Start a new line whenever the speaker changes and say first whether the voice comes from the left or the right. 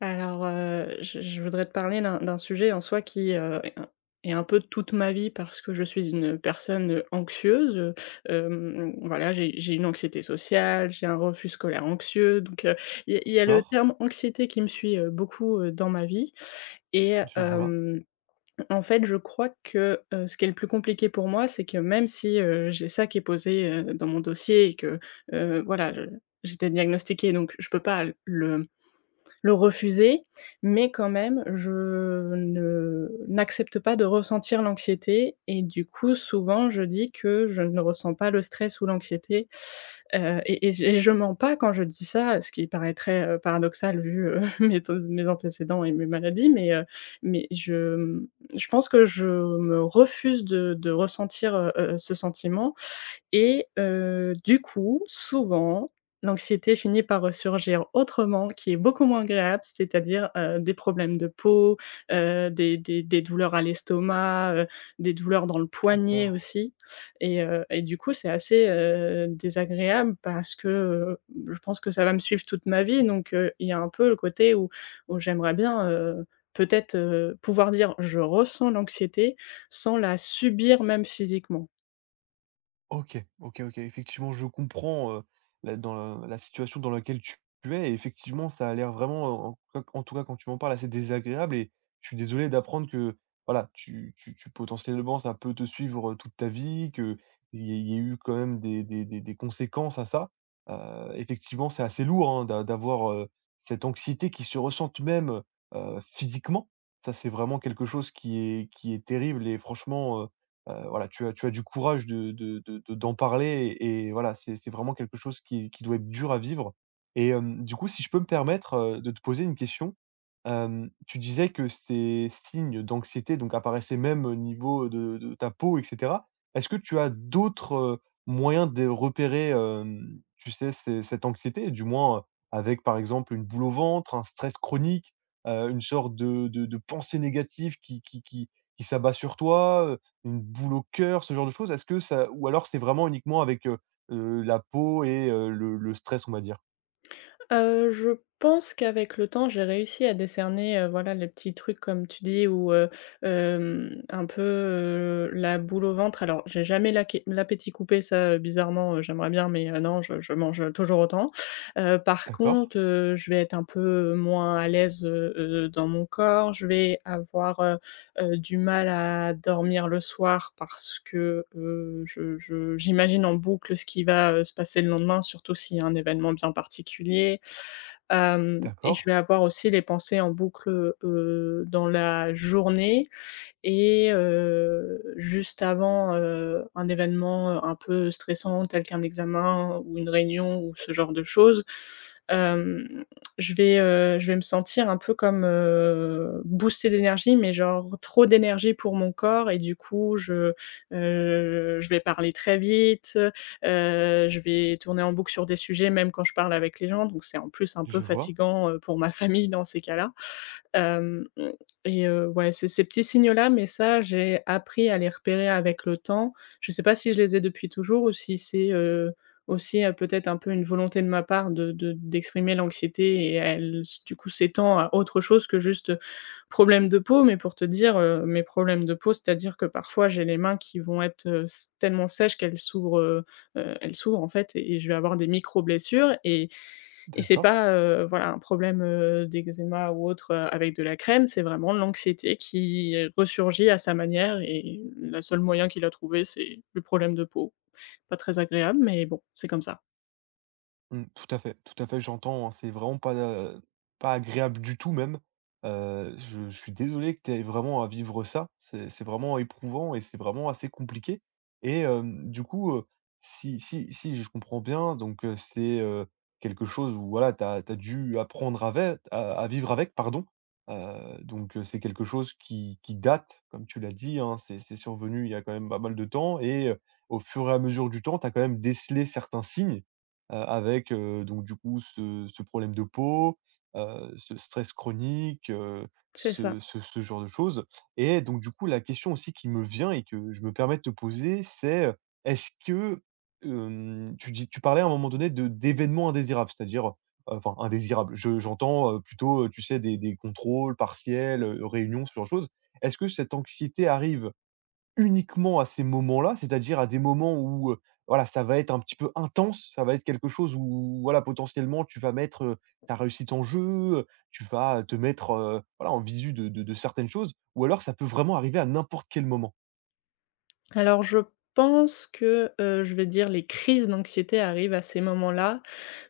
left: Je voudrais te parler d'un sujet en soi qui, est un peu toute ma vie parce que je suis une personne anxieuse, voilà, j'ai une anxiété sociale, j'ai un refus scolaire anxieux, donc il y a le
right: D'accord,
left: terme anxiété qui me suit, beaucoup, dans ma vie et
right: je vois.
left: hem, en fait, je crois que ce qui est le plus compliqué pour moi, c'est que même si j'ai ça qui est posé dans mon dossier et que voilà, je j'étais diagnostiquée, donc je peux pas le refuser, mais quand même, je ne n'accepte pas de ressentir l'anxiété et du coup, souvent, je dis que je ne ressens pas le stress ou l'anxiété, et je mens pas quand je dis ça, ce qui paraîtrait, paradoxal vu mes antécédents et mes maladies, mais je je pense que je me refuse de ressentir, ce sentiment et du coup, souvent, l'anxiété finit par ressurgir autrement, qui est beaucoup moins agréable, c'est-à-dire, des problèmes de peau, des douleurs à l'estomac, des douleurs dans le poignet
right: D'accord.
left: aussi et du coup, c'est assez, désagréable parce que je pense que ça va me suivre toute ma vie, donc il y a un peu le côté où j'aimerais bien, peut-être, pouvoir dire: «Je ressens l'anxiété», sans la subir même physiquement.
right: OK, OK, OK. Effectivement, je comprends, la dans la situation dans laquelle tu es et effectivement, ça a l'air vraiment, en tout cas, quand tu m'en parles, assez désagréable et je suis désolé d'apprendre que, voilà, tu potentiellement, ça peut te suivre, toute ta vie, qu'il y ait eu quand même des conséquences à ça. Heu, Effectivement, c'est assez lourd, hein, d'avoir, cette anxiété qui se ressente même, physiquement. Ça, c'est vraiment quelque chose qui est terrible et franchement, voilà, tu as du courage de d'en parler et voilà, c'est vraiment quelque chose qui doit être dur à vivre et du coup, si je peux me permettre, de te poser une question, tu disais que ces signes d'anxiété donc apparaissaient même au niveau de ta peau et cetera. Est-ce que tu as d'autres, moyens de repérer, tu sais, ces cette anxiété? Du moins, avec par exemple une boule au ventre, un stress chronique, une sorte de pensée négative qui s'abat sur toi, une boule au cœur, ce genre de choses? Est-ce que ça ou alors c'est vraiment uniquement avec, la peau et le stress, on va dire?
left: Je pense qu'avec le temps, j'ai réussi à décerner, voilà, les petits trucs comme tu dis ou, un peu, la boule au ventre. Alors j'ai jamais l'appétit coupé, ça, bizarrement, j'aimerais bien, mais non, je mange toujours autant. Par
right: D'accord,
left: contre, je vais être un peu moins à l'aise, dans mon corps, je vais avoir, du mal à dormir le soir parce que, je j'imagine en boucle ce qui va, se passer le lendemain, surtout s'il y a un événement bien particulier. Hem Et je
right: d'accord,
left: vais avoir aussi les pensées en boucle, dans la journée et juste avant, un événement un peu stressant tel qu'un examen ou une réunion ou ce genre de choses, hem, je vais me sentir un peu comme, boostée d'énergie, mais genre trop d'énergie pour mon corps, et du coup je vais parler très vite, je vais tourner en boucle sur des sujets même quand je parle avec les gens, donc c'est en plus un peu
right: je vois,
left: fatigant, pour ma famille dans ces cas-là. Hem, et ouais, c'est ces petits signaux-là, mais ça, j'ai appris à les repérer avec le temps. Je sais pas si je les ai depuis toujours ou si c'est, aussi, peut-être un peu une volonté de ma part de d'exprimer l'anxiété et elle s du coup, s'étend à autre chose que juste, problème de peau. Mais pour te dire, mes problèmes de peau, c'est-à-dire que parfois j'ai les mains qui vont être, s tellement sèches qu'elles s'ouvrent, elles s'ouvrent en fait, et je vais avoir des micro blessures et c'est
right: d'accord.
left: pas, voilà, un problème, d'eczéma ou autre, avec de la crème, c'est vraiment l'anxiété qui resurgit à sa manière et la seule moyen qu'il a trouvé, c'est le problème de peau. Pas très agréable, mais bon, c'est comme ça.
right: Mmh, tout à fait, j'entends, hein, c'est vraiment pas, pas agréable du tout même. Je suis désolé que tu aies vraiment à vivre ça. C'est vraiment éprouvant et c'est vraiment assez compliqué et du coup, si je comprends bien, donc c'est, quelque chose où voilà, tu as dû apprendre avec à vivre avec, pardon. Donc c'est quelque chose qui date, comme tu l'as dit, hein, c'est survenu il y a quand même pas mal de temps et au fur et à mesure du temps, tu as quand même décelé certains signes avec, donc du coup ce problème de peau, ce stress chronique,
left: C'est ça.
right: ce genre de choses et donc du coup la question aussi qui me vient et que je me permets de te poser c'est, est-ce que, tu parlais à un moment donné de d'événements indésirables, c'est-à-dire, enfin indésirables, je j'entends, plutôt, tu sais des contrôles partiels, réunions, ce genre de choses. Est-ce que cette anxiété arrive uniquement à ces moments-là, c'est-à-dire à des moments où, voilà, ça va être un petit peu intense, ça va être quelque chose où, voilà, potentiellement, tu vas mettre, ta réussite en jeu, tu vas te mettre, voilà, en visu de certaines choses ou alors ça peut vraiment arriver à n'importe quel moment,
left: Alors je pense que, je vais dire les crises d'anxiété arrivent à ces moments-là.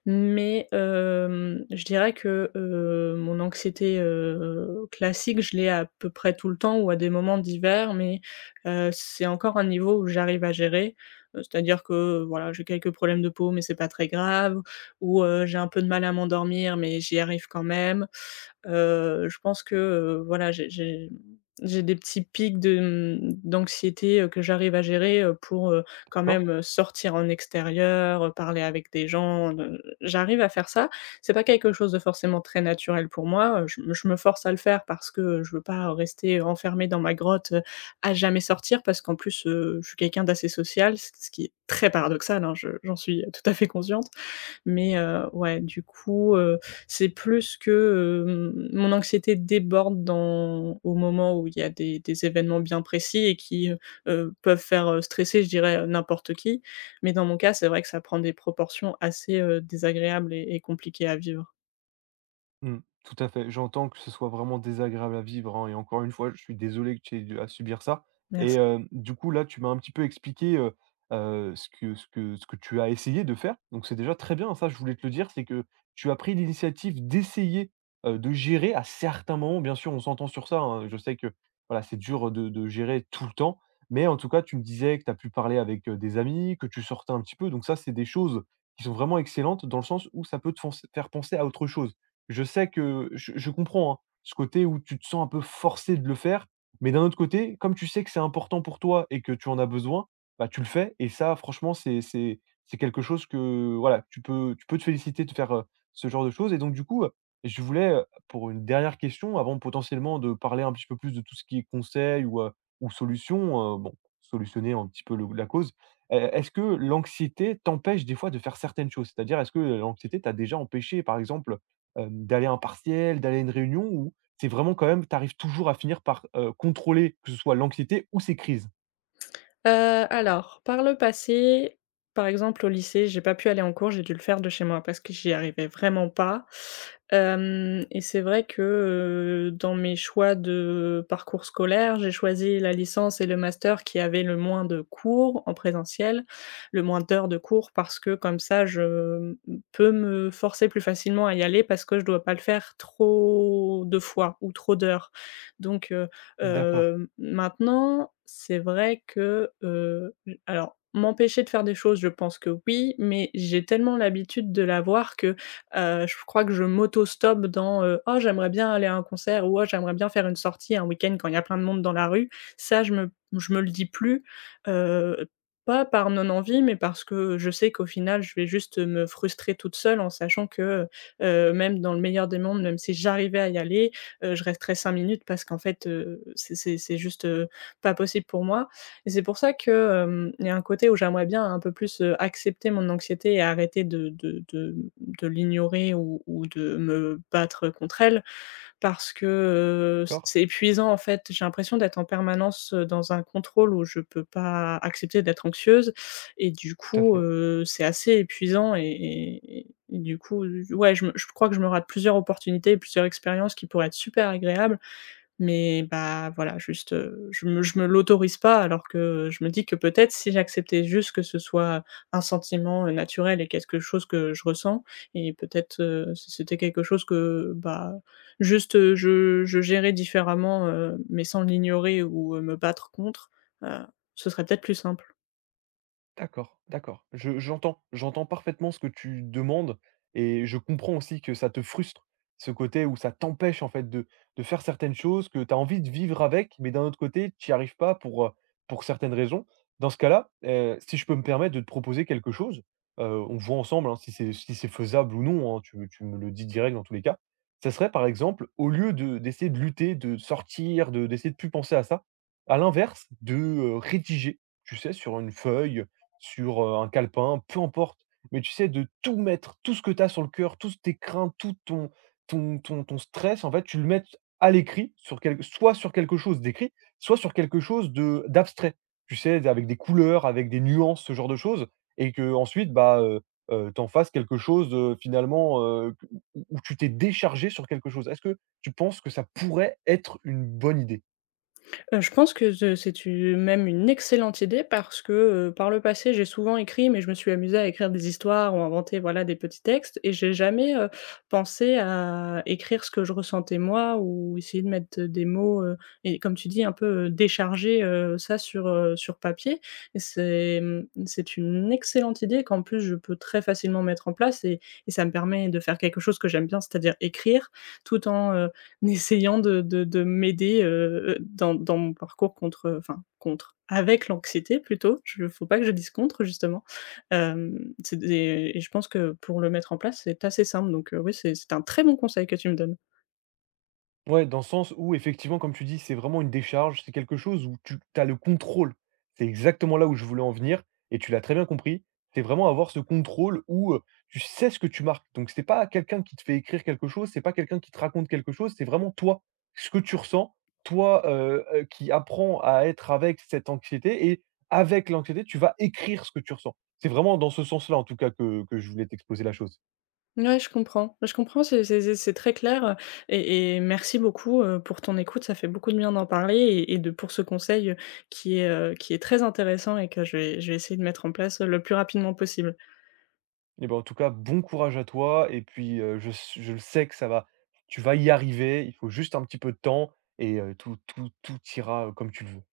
left: Mais, je dirais que, mon anxiété, classique, je l'ai à peu près tout le temps ou à des moments divers, mais, c'est encore un niveau où j'arrive à gérer. C'est-à-dire que, voilà, j'ai quelques problèmes de peau, mais c'est pas très grave ou, j'ai un peu de mal à m'endormir, mais j'y arrive quand même. Je pense que, voilà, j'ai des petits pics de, d'anxiété, que j'arrive à gérer, pour, quand
right: d'accord?
left: même, sortir en extérieur, parler avec des gens, j'arrive à faire ça. C'est pas quelque chose de forcément très naturel pour moi, je me force à le faire parce que je veux pas rester enfermée dans ma grotte, à jamais sortir parce qu'en plus, je suis quelqu'un d'assez social, ce qui est très paradoxal, hein, je j'en suis tout à fait consciente. Mais, ouais, du coup, c'est plus que, mon anxiété déborde dans au moment où il y a des événements bien précis et qui, peuvent faire, stresser, je dirais, n'importe qui. Mais dans mon cas, c'est vrai que ça prend des proportions assez, désagréables et compliquées à vivre.
right: Mmh. Tout à fait. J'entends que ce soit vraiment désagréable à vivre, hein et encore une fois, je suis désolé que tu aies dû à subir ça et
left: Merci.
right: du coup, là, tu m'as un petit peu expliqué, ce que tu as essayé de faire. Donc c'est déjà très bien, ça, je voulais te le dire, c'est que tu as pris l'initiative d'essayer, de gérer à certains moments. Bien sûr, on s'entend sur ça, hein, je sais que, voilà, c'est dur de gérer tout le temps, mais en tout cas, tu me disais que tu as pu parler avec, des amis, que tu sortais un petit peu, donc ça, c'est des choses qui sont vraiment excellentes dans le sens où ça peut te foncer faire penser à autre chose. Je sais que je comprends, hein, ce côté où tu te sens un peu forcé de le faire, mais d'un autre côté, comme tu sais que c'est important pour toi et que tu en as besoin, bah, tu le fais et ça franchement c'est quelque chose que voilà, tu peux te féliciter de faire, ce genre de choses et donc du coup, je voulais, pour une dernière question avant potentiellement de parler un petit peu plus de tout ce qui est conseil ou solution, bon, solutionner un petit peu le la cause. Est-ce que l'anxiété t'empêche des fois de faire certaines choses? C'est-à-dire est-ce que l'anxiété t'a déjà empêché par exemple, d'aller à un partiel, d'aller à une réunion où c'est vraiment quand même tu arrives toujours à finir par, contrôler que ce soit l'anxiété ou ces crises?
left: Heu, alors, par le passé, par exemple au lycée, j'ai pas pu aller en cours, j'ai dû le faire de chez moi parce que j'y arrivais vraiment pas. Hem Et c'est vrai que, dans mes choix de parcours scolaire, j'ai choisi la licence et le master qui avaient le moins de cours en présentiel, le moins d'heures de cours parce que comme ça je peux me forcer plus facilement à y aller parce que je dois pas le faire trop de fois ou trop d'heures, donc heu
right: D'accord.
left: Heu, maintenant, c'est vrai que, j alors m'empêcher de faire des choses, je pense que oui, mais j'ai tellement l'habitude de l'avoir que, je crois que je m'auto-stoppe dans, «Oh j'aimerais bien aller à un concert» ou «Oh j'aimerais bien faire une sortie un week-end quand il y a plein de monde dans la rue». Ça, je me le dis plus, heu, pas par non-envie, mais parce que je sais qu'au final, je vais juste me frustrer toute seule en sachant que, même dans le meilleur des mondes, même si j'arrivais à y aller, je resterai 5 minutes parce qu'en fait, c'est juste, pas possible pour moi, et c'est pour ça que, il y a un côté où j'aimerais bien un peu plus, accepter mon anxiété et arrêter de l'ignorer ou de me battre contre elle, parce que, c'est
right: D'accord,
left: c'est épuisant en fait. J'ai l'impression d'être en permanence, dans un contrôle où je peux pas accepter d'être anxieuse, et du
right: tout à
left: coup,
right: fait.
left: c'est assez épuisant, et et du coup, ouais, je crois que je me rate plusieurs opportunités et plusieurs expériences qui pourraient être super agréables, mais bah, voilà, juste, je me l'autorise pas alors que je me dis que peut-être si j'acceptais juste que ce soit un sentiment, naturel et quelque chose que je ressens, et peut-être, si c'était quelque chose que, bah, juste, je gérais différemment, mais sans l'ignorer ou, me battre contre, heu, ce serait peut-être plus simple.
right: D'accord, d'accord. Je j'entends, j'entends parfaitement ce que tu demandes et je comprends aussi que ça te frustre, ce côté où ça t'empêche en fait de faire certaines choses que tu as envie de vivre avec, mais d'un autre côté, tu n'y arrives pas pour, pour certaines raisons. Dans ce cas-là, si je peux me permettre de te proposer quelque chose, on voit ensemble hein, si c'est faisable ou non, hein, tu me le dis direct dans tous les cas. Ça serait par exemple, au lieu de d'essayer de lutter, de sortir, de, d'essayer de plus penser à ça, à l'inverse, de rédiger, tu sais, sur une feuille sur, un calepin, peu importe, mais tu sais, de tout mettre, tout ce que tu as sur le cœur, toutes tes craintes, tout ton stress, en fait, tu le mets à l'écrit sur quel soit sur quelque chose d'écrit, soit sur quelque chose de d'abstrait. Tu sais, avec des couleurs, avec des nuances, ce genre de choses et que ensuite, bah, tu fasses quelque chose, finalement, q où tu t'es déchargé sur quelque chose. Est-ce que tu penses que ça pourrait être une bonne idée?
left: Je pense que ze c'est u même une excellente idée parce que, par le passé, j'ai souvent écrit, mais je me suis amusée à écrire des histoires ou inventer, voilà, des petits textes, et j'ai jamais, pensé à écrire ce que je ressentais moi ou essayer de mettre, des mots, et comme tu dis, un peu, décharger, ça sur, sur papier, et c'est, c'est une excellente idée qu'en plus je peux très facilement mettre en place, et ça me permet de faire quelque chose que j'aime bien, c'est-à-dire écrire, tout en en essayant de m'aider, dans mon parcours contre, enfin contre, avec l'anxiété plutôt. Il faut pas que je dise contre justement. Hem, c'est des Et je pense que pour le mettre en place, c'est assez simple, donc, oui, c'est un très bon conseil que tu me donnes.
right: Ouais, dans le sens où effectivement, comme tu dis, c'est vraiment une décharge, c'est quelque chose où tu as le contrôle. C'est exactement là où je voulais en venir, et tu l'as très bien compris. C'est vraiment avoir ce contrôle où tu sais ce que tu marques. Donc, c'est pas quelqu'un qui te fait écrire quelque chose, c'est pas quelqu'un qui te raconte quelque chose, c'est vraiment toi, ce que tu ressens, toi qui apprends à être avec cette anxiété, et avec l'anxiété, tu vas écrire ce que tu ressens. C'est vraiment dans ce sens-là, en tout cas, que je voulais t'exposer la chose.
left: Ouais, je comprends. Je comprends, c'est très clair, et merci beaucoup, pour ton écoute. Ça fait beaucoup de bien d'en parler, et de pour ce conseil, qui est très intéressant et que je vais essayer de mettre en place le plus rapidement possible.
right: Eh ben, en tout cas, bon courage à toi et puis, je le sais que ça va tu vas y arriver, il faut juste un petit peu de temps et tout ira, comme tu le veux.